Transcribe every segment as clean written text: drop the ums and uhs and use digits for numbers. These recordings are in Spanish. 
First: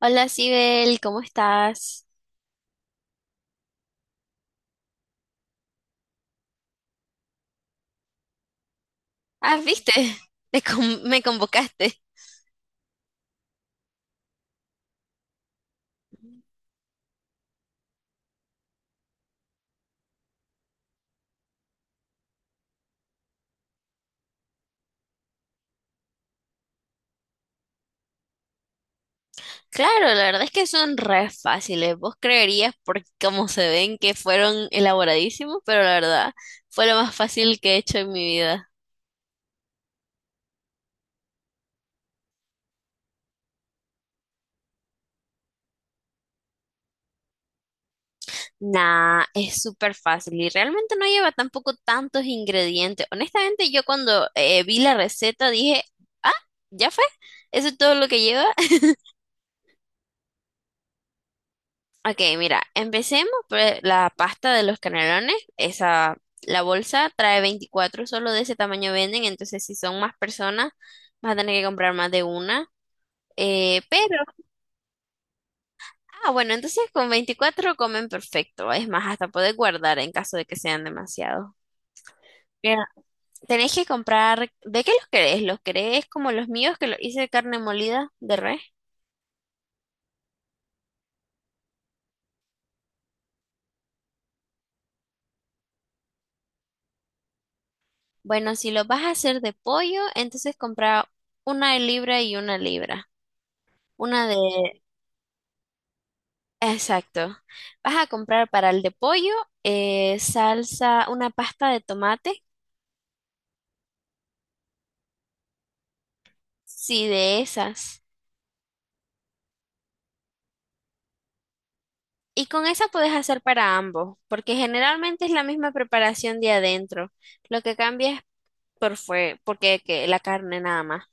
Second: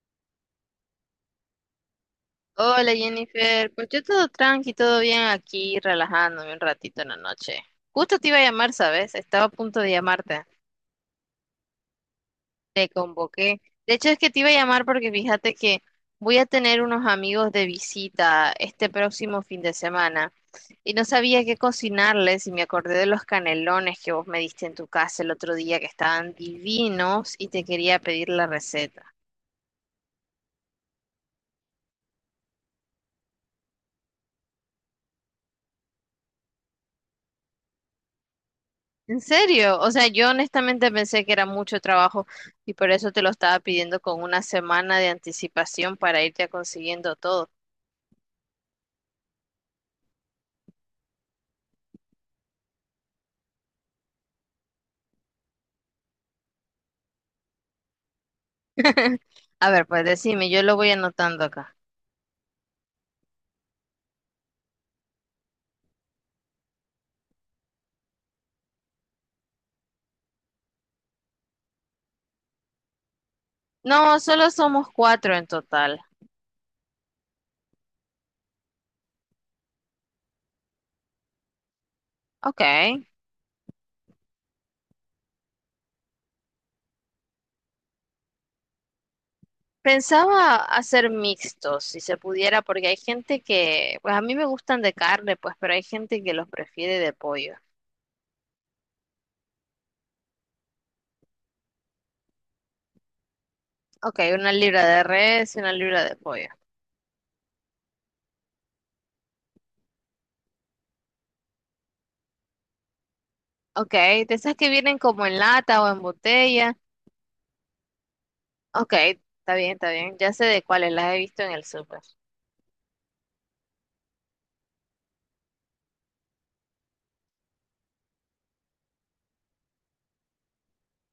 Hola, Sibel, ¿cómo estás? Hola Jennifer, pues yo todo tranqui, todo bien aquí, relajándome un ratito en la noche. Justo te iba a llamar, ¿sabes? Estaba a Ah, punto de viste, llamarte, me convocaste. te convoqué. De hecho es que te iba a llamar porque fíjate que voy a tener unos amigos de visita este próximo fin de semana y no sabía qué cocinarles y me acordé de los canelones que vos me diste en tu casa el otro día que estaban divinos y te quería pedir la receta. Claro, la verdad es que son re fáciles. Vos creerías por cómo se ven que fueron elaboradísimos, pero la verdad fue lo más fácil que he hecho en mi vida. ¿En serio? O sea, yo honestamente pensé que era mucho trabajo y por eso te lo estaba pidiendo con una semana de anticipación para irte consiguiendo todo. Nah, es súper fácil y realmente no lleva tampoco tantos ingredientes. Honestamente, yo cuando vi la receta dije, ah, ya fue, eso es todo lo que lleva. A ver, pues decime, yo lo voy anotando acá. Ok, mira, empecemos por la pasta de los canelones. Esa, la bolsa trae veinticuatro, solo de ese tamaño venden, entonces si son más personas, vas a tener que comprar más de una. Eh, No, pero, solo somos cuatro en total. ah, bueno, entonces con 24 comen perfecto. Es más, hasta poder guardar en caso de que sean demasiados. Ok. Mira, tenés que comprar, ¿de qué los querés? ¿Los querés como los míos que los hice de carne molida de res? Pensaba hacer mixtos, si se pudiera, porque hay gente que, pues a mí me gustan de carne, pues, pero hay gente que los prefiere de pollo. Bueno, si los vas a hacer de pollo, entonces compra una libra y una libra. Ok, Una de, una libra de res y una libra de pollo. exacto. Vas a comprar para el de pollo salsa, una pasta de tomate, Ok, de esas que vienen como en lata o en botella. sí, de esas. Ok, está bien, está bien. Ya sé de cuáles, las he visto en el súper. Y con esa puedes hacer para ambos, porque generalmente es la misma preparación de adentro. Lo que cambia es por fue, porque que la carne nada más.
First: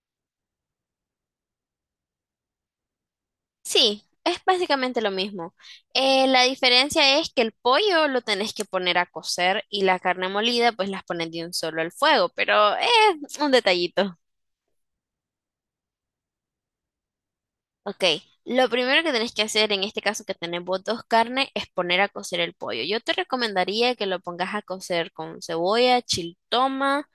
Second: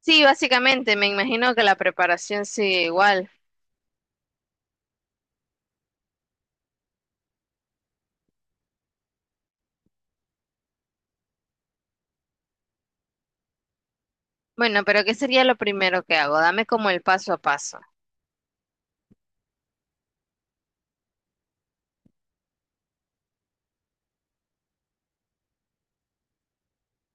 Sí, básicamente, me imagino que la preparación sigue igual. Sí, es básicamente lo mismo. La diferencia es que el pollo lo tenés que poner a cocer y la carne molida pues las pones de un solo al fuego, pero es un detallito. Bueno, pero ¿qué sería lo primero que hago? Dame como el paso a paso. Ok, lo primero que tenés que hacer en este caso que tenemos dos carnes es poner a cocer el pollo. Yo te recomendaría que lo pongas a cocer con cebolla, chiltoma,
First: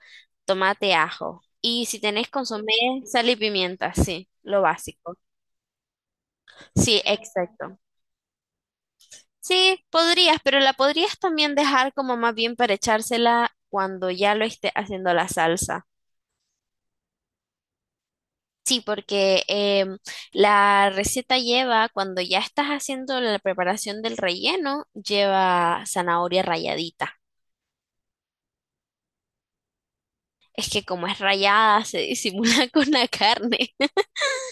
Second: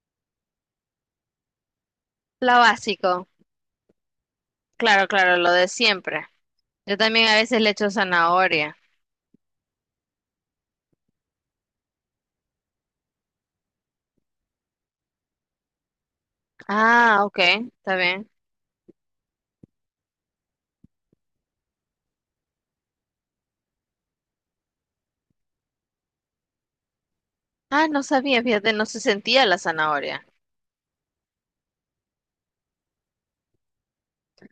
tomate, ajo. Y si tenés Lo consomé, básico. sal y pimienta, sí, lo Claro, básico. claro, lo de siempre. Yo Sí, también a veces le exacto. echo zanahoria. Sí, podrías, pero la podrías también dejar como más bien para echársela cuando ya lo esté haciendo la salsa. Ah, ok, está bien. Sí, porque la receta lleva, cuando ya estás haciendo la preparación del relleno, lleva zanahoria ralladita. Ah, no sabía, fíjate, no se sentía la zanahoria. Es que como es rallada, se disimula con la carne.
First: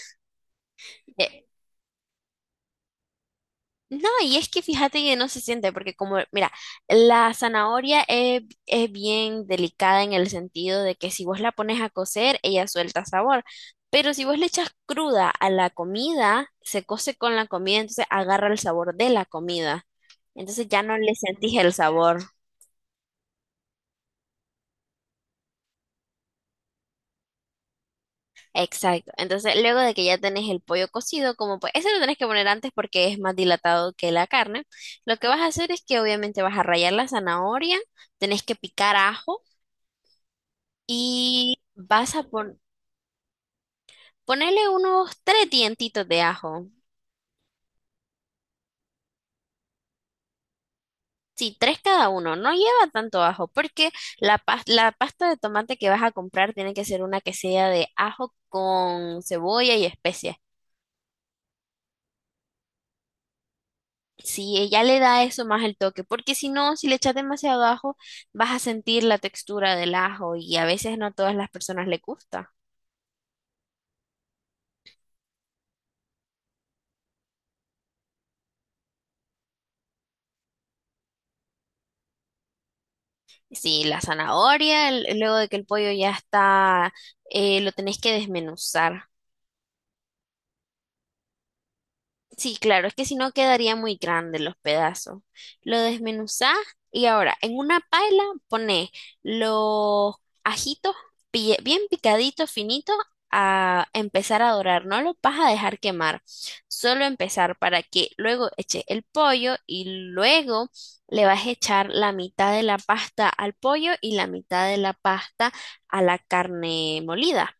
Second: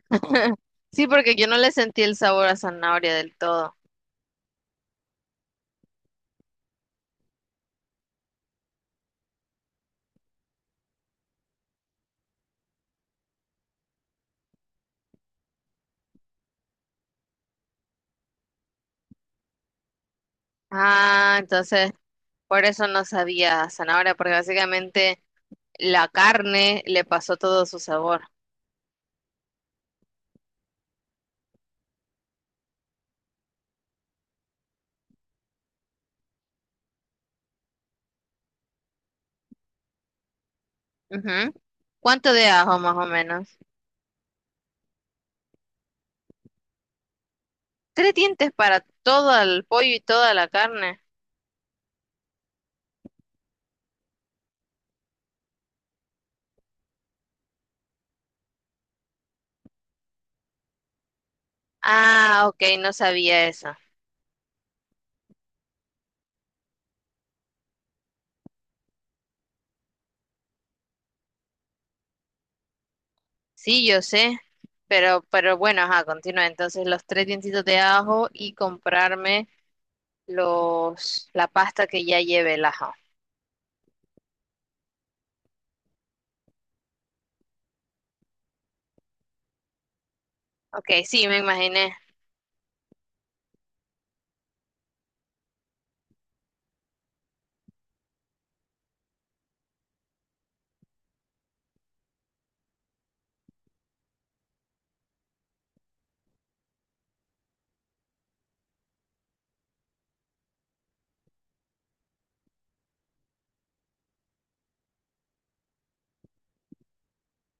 Sí, porque Eh, yo no le sentí el sabor a zanahoria del todo. No, y es que fíjate que no se siente, porque como, mira, es bien delicada en el sentido de que si vos la pones a cocer, ella suelta sabor. Pero si vos le echas cruda a la comida, se cose con la comida, entonces agarra el sabor de la comida. Entonces ya no le Ah, sentís el entonces, sabor. por eso no sabía a zanahoria, porque básicamente la carne le pasó todo su sabor. Exacto. Entonces, luego de que ya tenés el pollo cocido, como pues, ese lo tenés que poner antes porque es más dilatado que la carne. Lo que vas a hacer es que obviamente vas a rallar la zanahoria, tenés que picar ajo Ujú. y ¿Cuánto de ajo más o menos? ponerle unos tres dientitos de ajo. Tres dientes para todo el pollo y toda la carne. Sí, tres cada uno. No lleva tanto ajo porque la pasta de tomate que vas a comprar tiene que ser una que sea de ajo con cebolla y especias. Ah, ok, no sabía eso. Sí, ella le da eso más el toque, porque si no, si le echas demasiado ajo, vas a sentir la textura del ajo y a veces no a todas las personas le gusta. Sí, yo sé, pero bueno, ajá, continúa. Entonces los tres dientitos de ajo y comprarme los, la pasta que ya lleve el ajo. Sí, la zanahoria, luego de que el pollo ya está, lo tenés que desmenuzar. Ok, sí, me imaginé. Sí, claro, es que si no quedaría muy grande los pedazos. Lo desmenuzás y ahora en una paila pones los ajitos bien picaditos, finitos, a empezar a dorar. No los vas a dejar quemar, solo empezar para que luego eches el pollo y luego le vas a echar la mitad de la pasta al pollo y la mitad de la pasta a la carne molida.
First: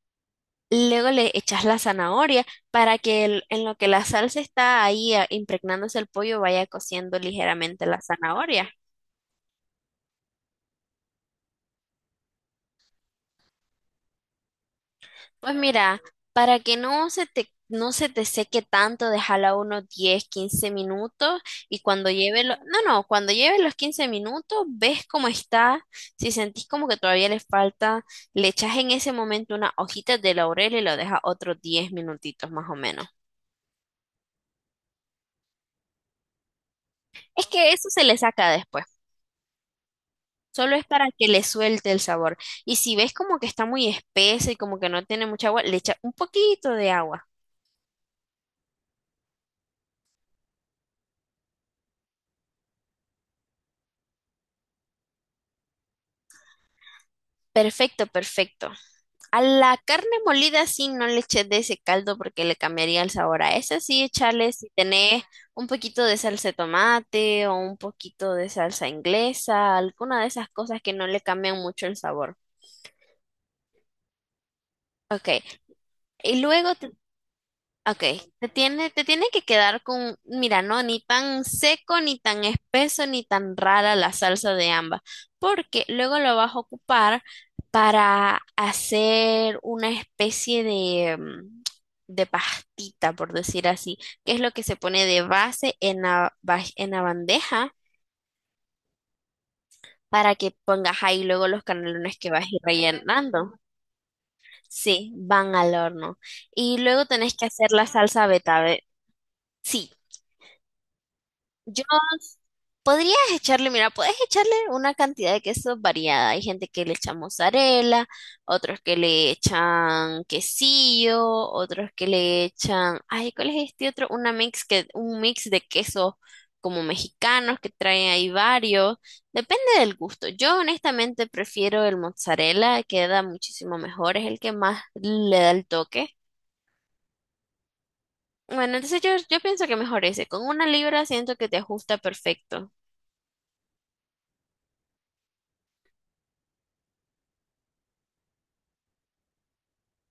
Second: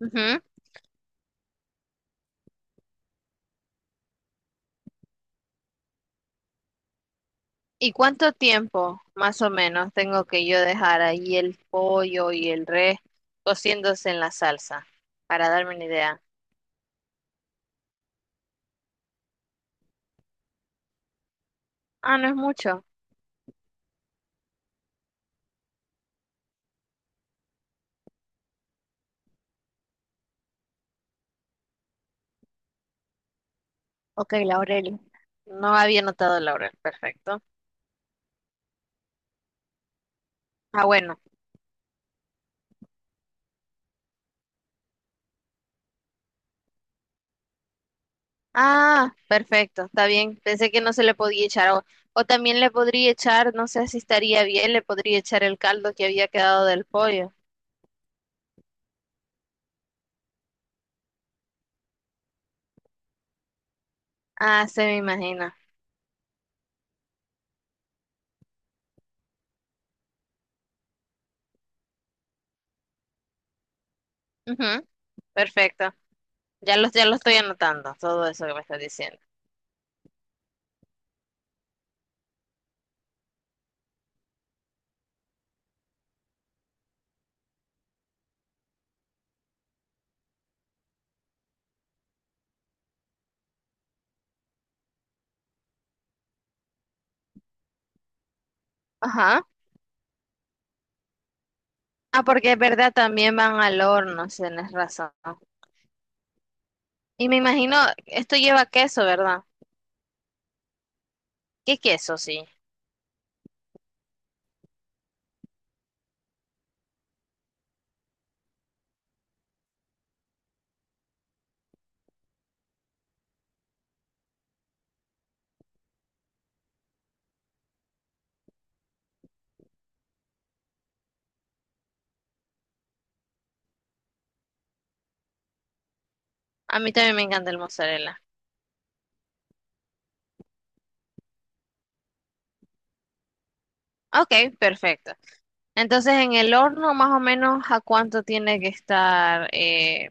Ujú. Luego le echas la zanahoria para que en lo que la salsa está ahí impregnándose el pollo vaya cociendo ligeramente ¿Y la cuánto zanahoria. tiempo más o menos tengo que yo dejar ahí el pollo y el res cociéndose en la salsa? Para Pues darme una mira, idea. para que no se te seque tanto, déjala unos 10 15 minutos y cuando Ah, no es lleve lo- no, mucho. no, cuando lleve los 15 minutos, ves cómo está. Si sentís como que todavía le falta, le echas en ese momento unas hojitas de laurel y lo dejas otros 10 minutitos más o menos. Ok, laurel. No había notado el laurel. Perfecto. Es que eso se le saca después. Solo es Ah, para bueno. que le suelte el sabor. Y si ves como que está muy espesa y como que no tiene mucha agua, le echa un poquito de agua. Ah, perfecto. Está bien. Pensé que no se le podía echar. O también le podría echar, no sé si estaría bien, le podría echar el caldo que había quedado del pollo. Perfecto, perfecto. A la carne molida sí no le eches de ese caldo porque le cambiaría el sabor. A esa sí échale Ah, si se me tenés imagina. un poquito de salsa de tomate o un poquito de salsa inglesa, alguna de esas cosas que no le cambian mucho el sabor. Ujú, Ok. perfecto. Y luego Ya lo, te ya lo estoy anotando, Ok, todo eso te que me estás tiene, te diciendo. tiene que quedar con, mira, no, ni tan seco, ni tan espeso, ni tan rara la salsa de ambas, porque luego lo vas a ocupar para hacer una especie de, mm, de pastita, por decir así, que es lo que se pone de base en en la bandeja Ajá. para que pongas ahí luego los canelones Ah, que vas a porque es ir verdad, también rellenando. van al horno, si tenés razón. Sí, van al horno. Y luego Y tenés me que hacer imagino, la salsa esto lleva betabe. queso, ¿verdad? Sí. ¿Qué Yo queso? Sí. podrías echarle, mira, puedes echarle una cantidad de queso variada. Hay gente que le echa mozzarella, otros que le echan quesillo, otros que le echan, ay, ¿cuál es este otro? Un mix de quesos como mexicanos que traen ahí varios. Depende del gusto. Yo honestamente prefiero el mozzarella, queda muchísimo mejor, es el que más le da el toque. A mí también me encanta el mozzarella. Bueno, entonces yo pienso que mejor ese. Con una libra siento que te ajusta perfecto. Ok, perfecto. Entonces, en el horno, más o menos, ¿a cuánto tiene que estar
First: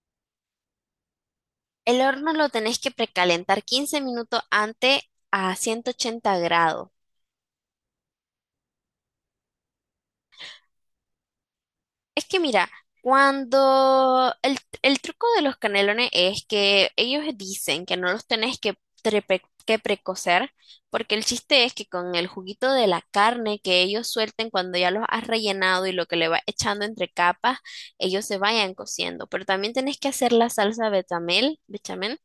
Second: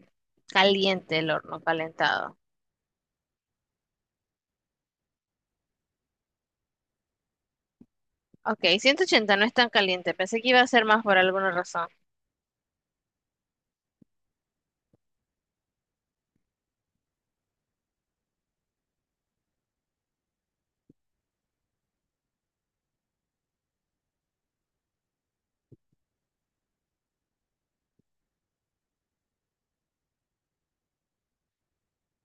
caliente el horno, El horno calentado? lo tenés que precalentar 15 minutos antes a 180 grados. Ok, 180 no es tan caliente. Pensé que iba a ser más por alguna razón. Es que mira, cuando el truco de los canelones es que ellos dicen que no los tenés que precocer, porque el chiste es que con el juguito de la carne que ellos suelten cuando ya los has rellenado y lo que le vas echando entre capas, ellos se vayan cociendo. Pero también tenés que hacer la bechamel.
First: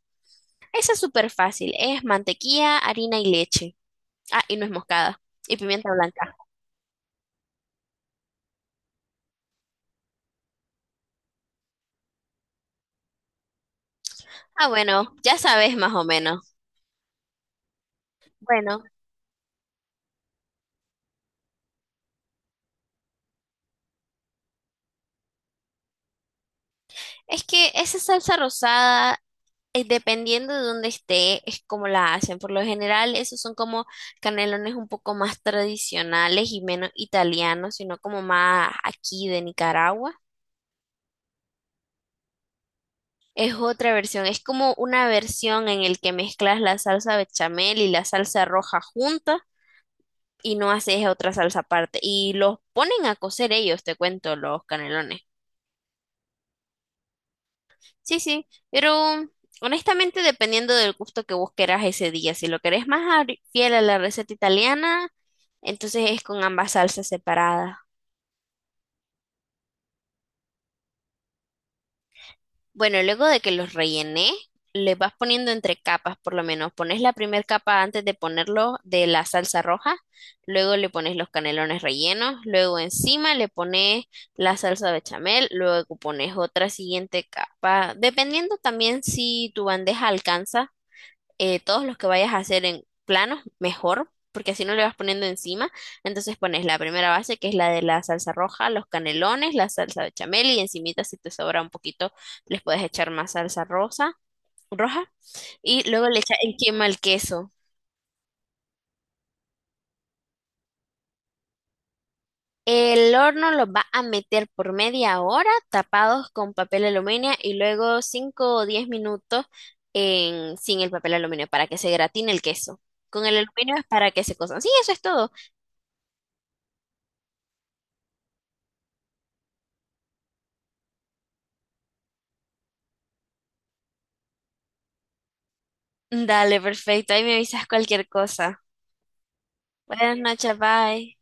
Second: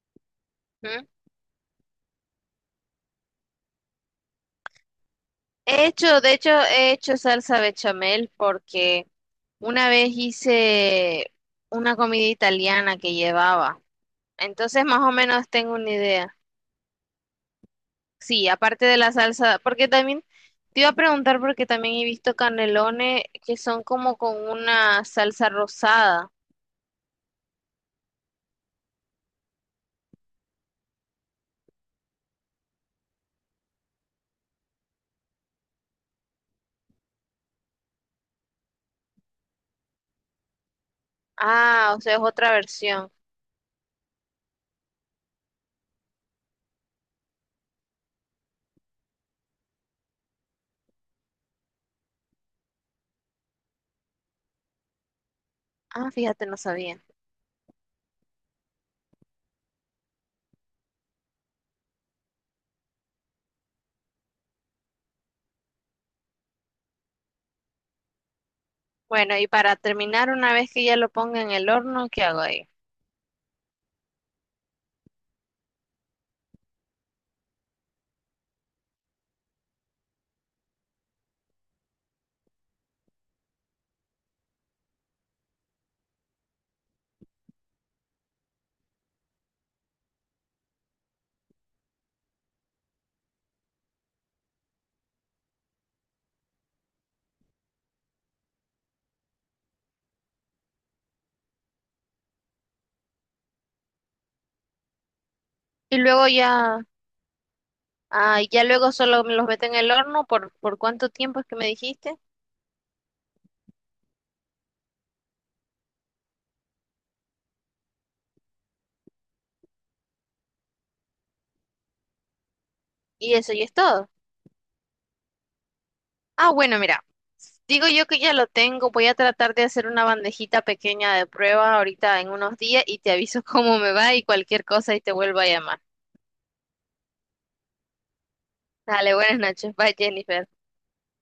Esa es ¿Mm? súper fácil, es mantequilla, harina y leche. Ah, y nuez moscada. Y He pimienta hecho, de blanca. hecho, he hecho salsa bechamel porque una vez hice una comida italiana que llevaba. Ah, Entonces, más o bueno, ya menos tengo sabes una más o idea. menos. Sí, Bueno, aparte de la salsa, porque también te iba a preguntar porque también he visto canelones que son como con una salsa rosada. es que esa salsa rosada, dependiendo de dónde esté, es como la hacen. Por lo general, esos son como canelones un poco más tradicionales y menos italianos, sino como más aquí de Nicaragua. Ah, o sea, es otra versión. Es otra versión, es como una versión en el que mezclas la salsa bechamel y la salsa roja juntas y no haces otra salsa aparte. Y los ponen a cocer ellos, te cuento, los canelones. Ah, fíjate, no sabía. Sí, pero honestamente dependiendo del gusto que vos querás ese día, si lo querés fiel a la receta italiana, entonces es con ambas salsas separadas. Bueno, y para terminar, una vez que ya lo ponga en el horno, ¿qué hago ahí? Bueno, luego de que los rellené, les vas poniendo entre capas, por lo menos pones la primera capa antes de ponerlo de la salsa roja, luego le pones los canelones rellenos, luego encima le pones la salsa bechamel, luego pones otra siguiente capa, dependiendo también si tu bandeja alcanza. Todos los que vayas a hacer en planos, mejor, porque así no le vas poniendo encima. Entonces pones la primera base, que es la de la salsa roja, los canelones, la salsa bechamel y encimita, si te sobra un poquito, les puedes echar más roja. Y Y luego le luego echas ya, encima el queso. ah, y ya luego solo me los meto en el horno ¿por cuánto tiempo es que me dijiste? El horno lo va a meter por media hora tapados con papel aluminio y luego 5 o 10 minutos sin el papel aluminio para que se gratine el queso. Con Y el eso, y es aluminio es todo. para que se cozan. Sí, eso es todo. Ah, bueno, mira, digo yo que ya lo tengo, voy a tratar de hacer una bandejita pequeña de prueba ahorita en unos días y te aviso cómo me va y cualquier cosa y te vuelvo a llamar. Dale, perfecto. Ahí me avisas cualquier cosa. Dale, buenas noches, bye Buenas Jennifer. noches, bye.